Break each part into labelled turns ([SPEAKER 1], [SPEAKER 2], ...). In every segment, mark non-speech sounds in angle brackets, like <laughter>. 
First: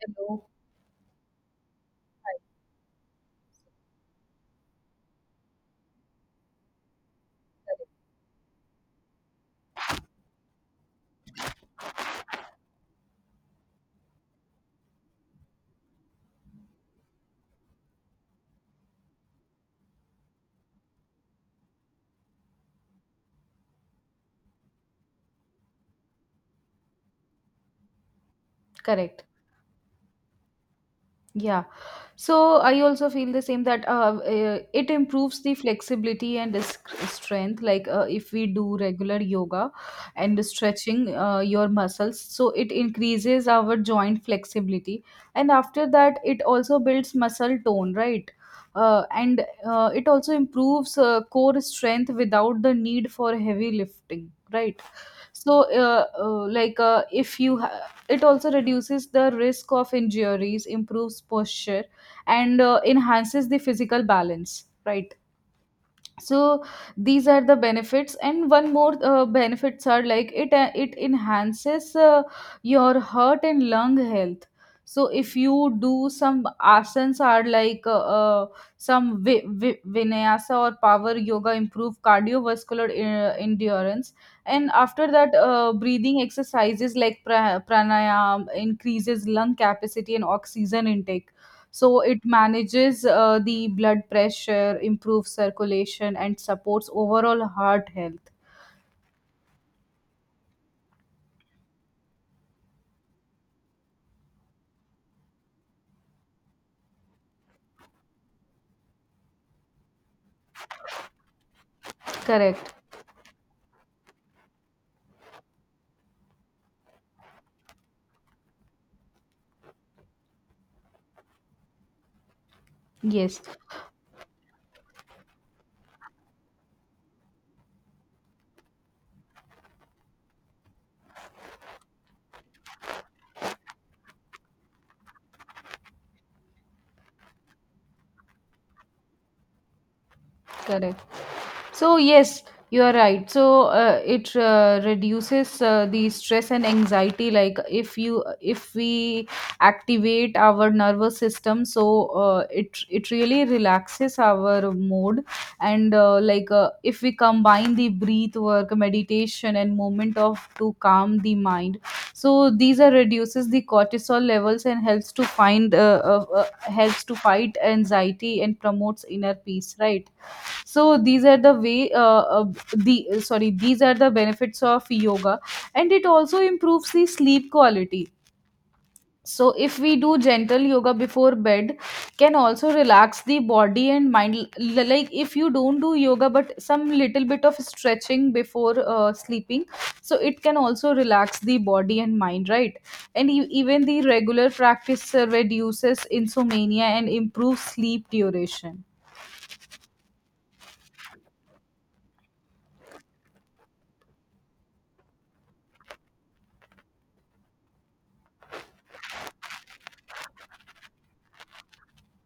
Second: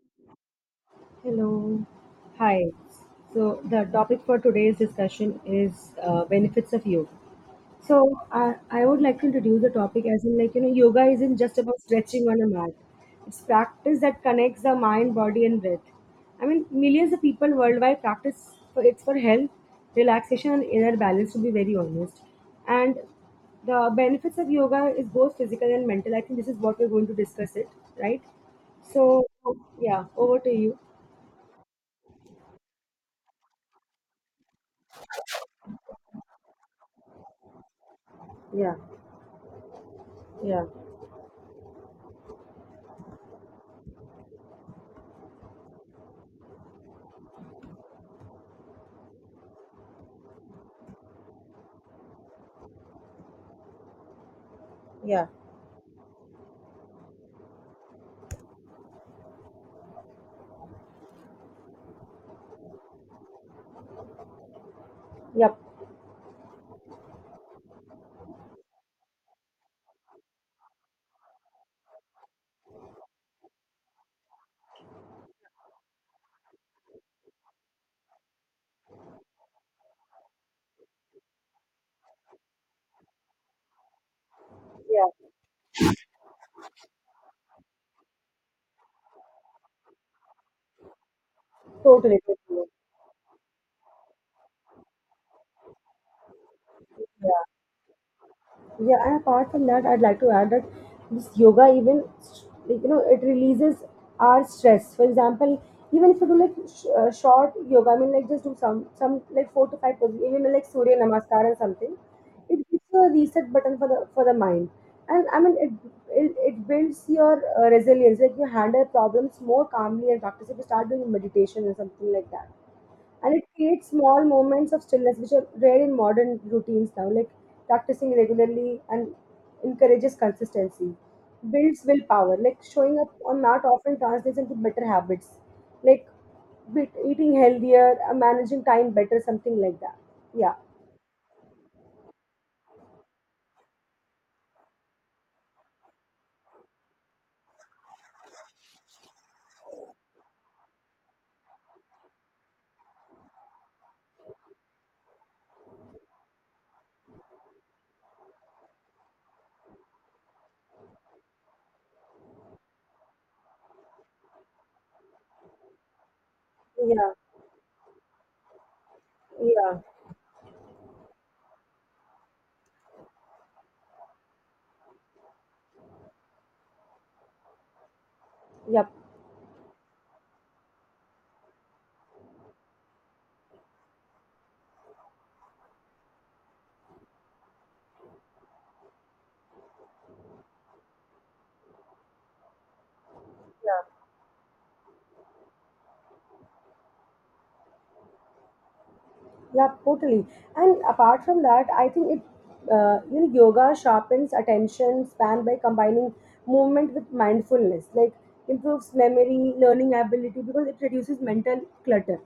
[SPEAKER 1] Hello.
[SPEAKER 2] Hello. Hi. So the topic for today's discussion is benefits of yoga. So I would like to introduce the topic as in like you know yoga isn't just about stretching on a mat. It's practice that connects the mind, body, and breath. I mean millions of people worldwide practice for it's for health, relaxation, and inner balance. To be very honest, and the benefits of yoga is both physical and mental. I think this is what we're going to discuss it, right? So
[SPEAKER 1] Correct.
[SPEAKER 2] yeah, over to you.
[SPEAKER 1] Yeah. So I also feel the same that it improves the flexibility and the strength. Like if we
[SPEAKER 2] Yeah.
[SPEAKER 1] do regular yoga and
[SPEAKER 2] Yeah,
[SPEAKER 1] stretching your muscles, so it increases our joint flexibility. And after that, it also builds muscle tone, right? And it also improves core strength without the need for heavy lifting, right?
[SPEAKER 2] yeah,
[SPEAKER 1] So, if you, ha- it also reduces the risk of injuries, improves posture and enhances the physical balance, right?
[SPEAKER 2] yep,
[SPEAKER 1] So these are the benefits, and one more benefits are like it enhances your heart and lung health. So if you do some asanas are like uh, some vinyasa or power yoga improve cardiovascular endurance. And after
[SPEAKER 2] yeah,
[SPEAKER 1] that, breathing exercises like pranayam increases lung capacity and oxygen intake. So
[SPEAKER 2] totally,
[SPEAKER 1] it
[SPEAKER 2] totally.
[SPEAKER 1] manages the blood pressure, improves circulation, and supports
[SPEAKER 2] Yeah,
[SPEAKER 1] overall heart health.
[SPEAKER 2] yeah. And apart from that, I'd like to add that this yoga even like you know it releases our stress. For example, even if you do like short yoga, I mean like just do some like 4 to 5 poses, even like Surya Namaskar and something, it
[SPEAKER 1] Correct.
[SPEAKER 2] gives you a reset button for the mind. And I mean it builds your resilience. Like you handle problems more calmly and practice if you start doing meditation or something like that, and
[SPEAKER 1] Yes,
[SPEAKER 2] it creates small moments of stillness which are rare in modern routines now, like practicing regularly and encourages consistency, builds willpower, like showing up on mat often translates into better habits, like eating healthier, managing time better, something like that. Yeah,
[SPEAKER 1] correct. So yes, you are right. So it reduces the stress and anxiety. Like if we activate our nervous system, so it really relaxes our mood. And like if we combine the breath work, meditation, and movement of to calm the mind, so these are reduces the cortisol levels and helps
[SPEAKER 2] yeah,
[SPEAKER 1] to fight anxiety and promotes inner peace.
[SPEAKER 2] yeah,
[SPEAKER 1] Right. So these are the way, the, sorry, these are the benefits of yoga, and it also improves the sleep quality.
[SPEAKER 2] yep.
[SPEAKER 1] So if we do gentle yoga before bed can also relax the body and mind. Like if you don't do yoga but some little bit of stretching before sleeping, so it can also relax the body and mind, right? And even the regular practice reduces insomnia and improves sleep duration.
[SPEAKER 2] Yeah, totally. And apart from that, I think it, you know, yoga sharpens attention span by combining movement with mindfulness, like improves memory, learning ability because it reduces mental clutter,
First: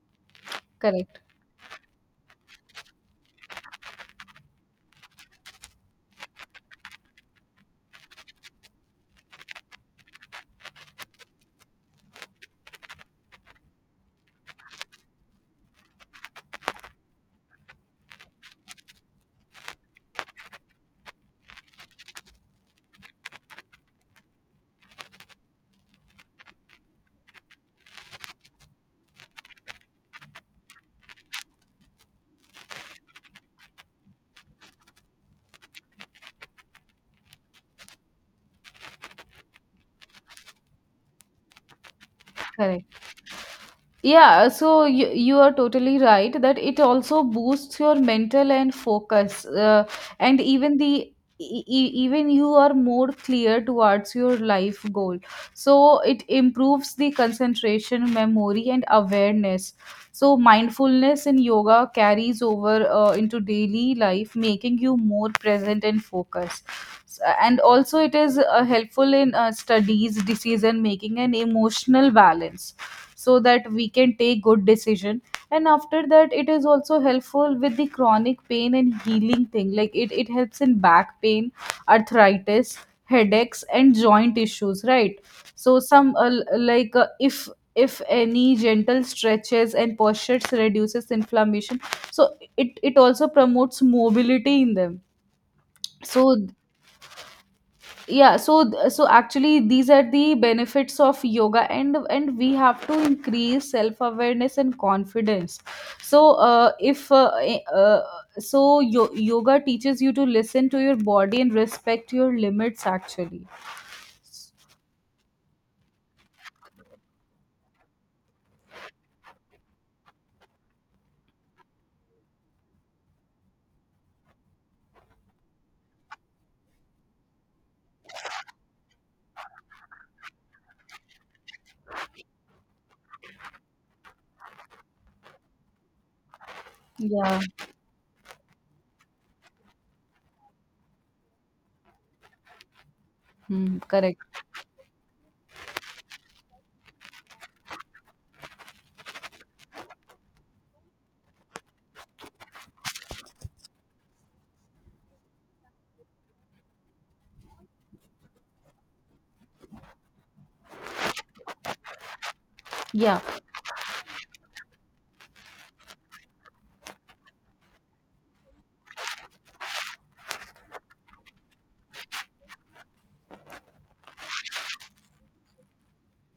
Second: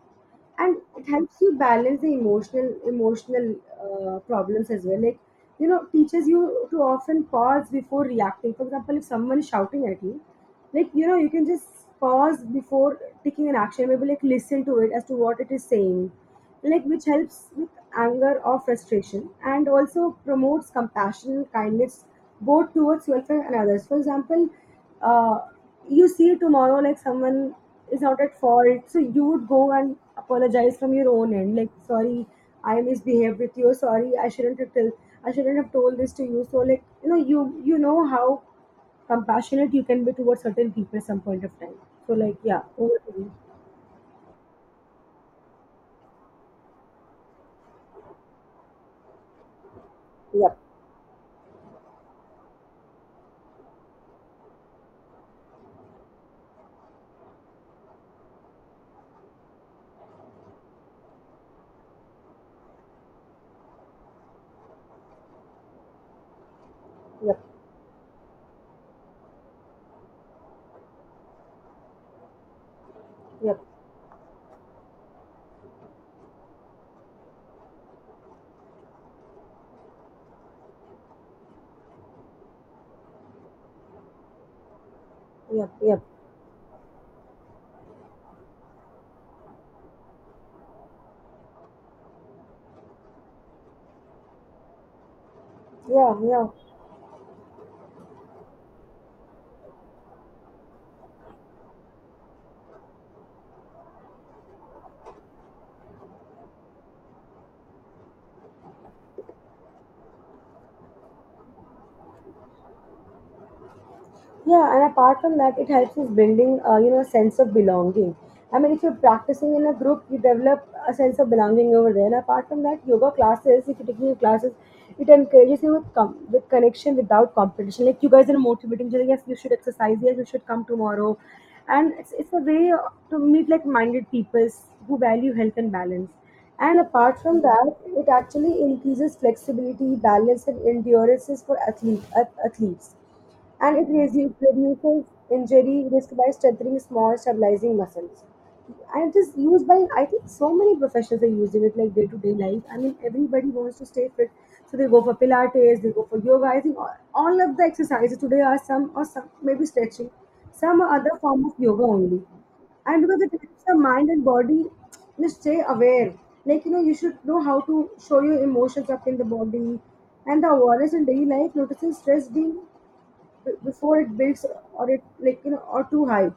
[SPEAKER 2] and it
[SPEAKER 1] Correct.
[SPEAKER 2] helps you balance the emotional problems as well, like you know, teaches you to often pause before reacting. For example, if someone is shouting at you, like you know, you can just pause before taking an action, maybe like listen to it as to what it is saying, like which helps with anger or frustration, and also promotes compassion and kindness, both towards yourself and others. For example, uh, you see tomorrow, like someone is not at fault, so you would go and apologize from your own end, like sorry, I misbehaved with you, sorry, I shouldn't have told this to you, so like you know, you know how compassionate you can be towards certain people at some point of time. So like yeah, over
[SPEAKER 1] Correct.
[SPEAKER 2] to you.
[SPEAKER 1] Yeah, so you are totally right that it also boosts your mental and focus, and
[SPEAKER 2] Yep,
[SPEAKER 1] even even you are more clear towards your life goal. So it improves the concentration, memory and awareness. So mindfulness in yoga carries over into daily life, making you more present and focused. S-
[SPEAKER 2] yep,
[SPEAKER 1] and also it is helpful in studies, decision making and emotional balance, so
[SPEAKER 2] yep,
[SPEAKER 1] that we can take good decision. And after that, it is also helpful with the chronic pain and healing thing. Like it helps in back pain, arthritis, headaches and joint issues, right?
[SPEAKER 2] yep,
[SPEAKER 1] So
[SPEAKER 2] yep.
[SPEAKER 1] some like if any gentle stretches and postures reduces inflammation, so it also promotes mobility in them.
[SPEAKER 2] Yeah,
[SPEAKER 1] so
[SPEAKER 2] yeah.
[SPEAKER 1] th- yeah, so actually these are the benefits of yoga, and we have to increase self awareness and confidence. So, if eh, yoga teaches you to listen to your body and respect your limits, actually.
[SPEAKER 2] Yeah, and apart from that, it helps us building, you know, a sense of belonging. I mean, if you're practicing in a group, you develop a sense of belonging over there. And apart from that, yoga classes, if you're taking your classes, it encourages you with, with connection without competition. Like you guys are motivating each other. Yes, you should exercise. Yes, you should come tomorrow. And it's a way to meet like-minded people who value health and balance. And apart from
[SPEAKER 1] Yeah.
[SPEAKER 2] that, it actually increases flexibility, balance, and endurance for athletes, and
[SPEAKER 1] Hmm,
[SPEAKER 2] it
[SPEAKER 1] correct.
[SPEAKER 2] reduces injury risk by strengthening small stabilizing muscles. And it is used by, I think, so many professionals are using it like day to day life. I mean, everybody wants to stay fit. So they go for Pilates, they go for yoga. I think all of the exercises today are some or some, maybe stretching, some or other form of yoga only. And because
[SPEAKER 1] Yeah,
[SPEAKER 2] it helps the mind and body to stay aware. Like, you know, you should know how to show your emotions up in the body, and the awareness in daily life, noticing stress being before it builds or it, like you know, or too high.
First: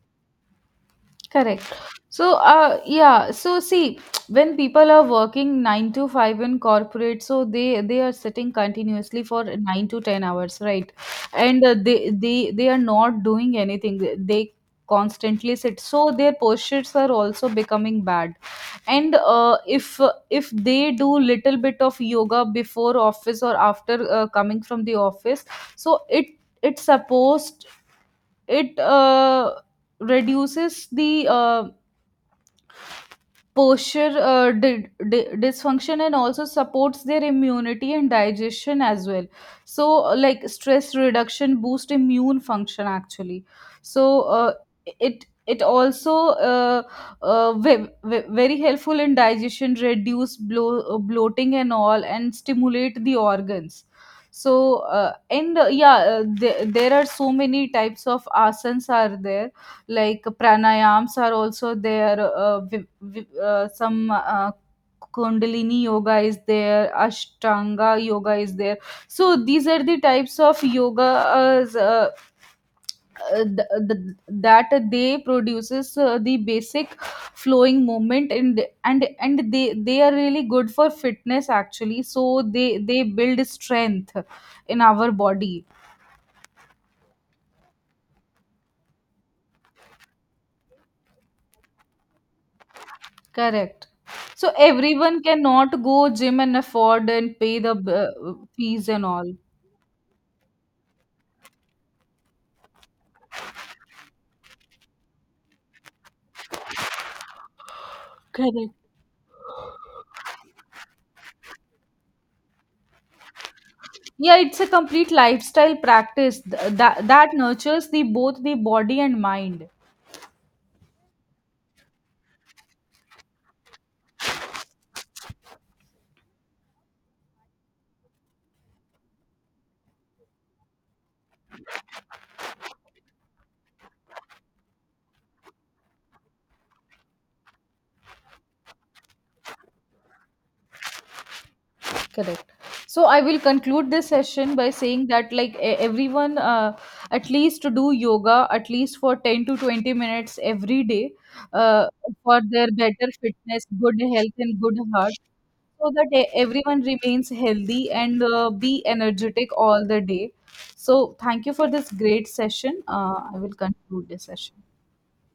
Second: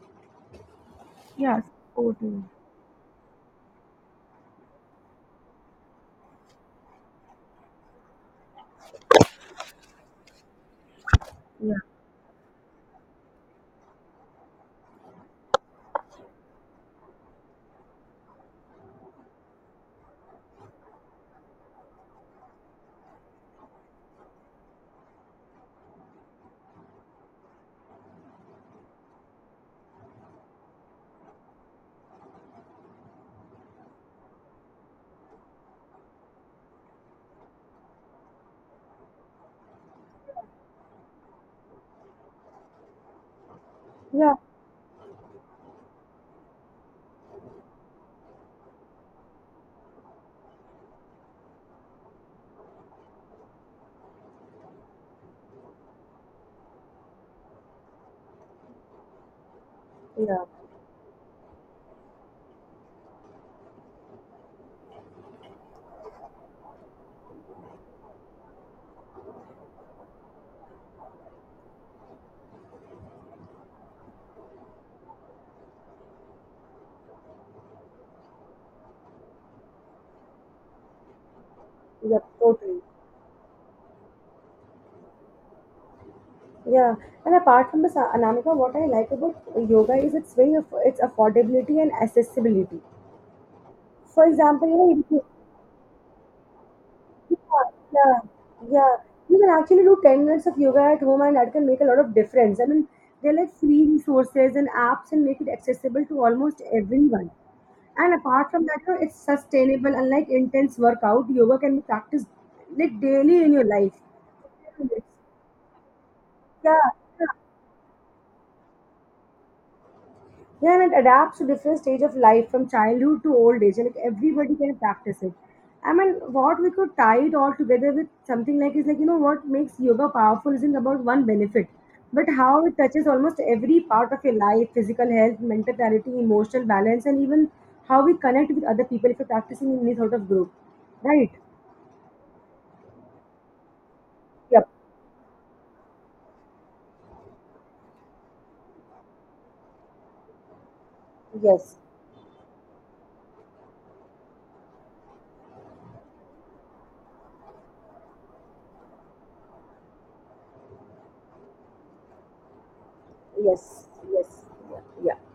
[SPEAKER 1] correct. So, yeah. So, see, <tsk> when people are working 9 to 5 in corporate, so they are sitting continuously for 9 to 10 hours, right? And
[SPEAKER 2] Yeah,
[SPEAKER 1] they are not doing anything. They constantly sit. So their postures are also becoming bad. And if they do little bit of yoga before office or after coming from the office, so it it's supposed it reduces the posture dysfunction and also supports their immunity and digestion as well. So like stress reduction boost immune function actually. So
[SPEAKER 2] yeah,
[SPEAKER 1] it also uh, very helpful in digestion, reduce bloating and all, and stimulate the organs. So uh, and uh, yeah, there are so many types of asanas are there, like
[SPEAKER 2] yeah,
[SPEAKER 1] pranayams are also there, some kundalini yoga is there, ashtanga yoga is there. So these are the types of yoga, uh, uh, that they produces the basic flowing movement, and they are really good for fitness, actually.
[SPEAKER 2] yeah,
[SPEAKER 1] So they
[SPEAKER 2] totally.
[SPEAKER 1] they build strength in our body.
[SPEAKER 2] Yeah, and apart from this, Anamika, what I like about yoga is it's affordability and accessibility.
[SPEAKER 1] Correct.
[SPEAKER 2] For
[SPEAKER 1] So
[SPEAKER 2] example, you
[SPEAKER 1] everyone
[SPEAKER 2] know,
[SPEAKER 1] cannot go gym and afford
[SPEAKER 2] yeah,
[SPEAKER 1] and pay the
[SPEAKER 2] yeah,
[SPEAKER 1] fees
[SPEAKER 2] yeah.
[SPEAKER 1] and all.
[SPEAKER 2] You can actually do 10 minutes of yoga at home, and that can make a lot of difference. I mean, they're like free resources and apps and make it accessible to almost everyone. And apart from
[SPEAKER 1] Correct.
[SPEAKER 2] that, you know, it's sustainable. Unlike intense workout, yoga can be practiced like daily in your life.
[SPEAKER 1] Yeah, it's a complete lifestyle practice th-
[SPEAKER 2] Yeah,
[SPEAKER 1] that
[SPEAKER 2] yeah.
[SPEAKER 1] that nurtures the both the body and mind.
[SPEAKER 2] Yeah, and it adapts to different stage of life, from childhood to old age, and like everybody can practice it. I mean, what we could tie it all together with something like is, like you know, what makes yoga powerful isn't about one benefit, but how it touches almost every part of your life: physical health, mental clarity, emotional balance, and even how we connect with other people if you're practicing in any sort of group, right?
[SPEAKER 1] Correct. So I will conclude this session
[SPEAKER 2] Yep.
[SPEAKER 1] by saying that like everyone at least to do yoga at least for 10 to 20 minutes every day
[SPEAKER 2] Yes.
[SPEAKER 1] uh, for their better fitness, good health and good heart. So that everyone remains healthy and be energetic all the day. So, thank you for this great session. I will
[SPEAKER 2] Yes.
[SPEAKER 1] conclude this
[SPEAKER 2] Yes.
[SPEAKER 1] session.
[SPEAKER 2] Yeah. Yeah.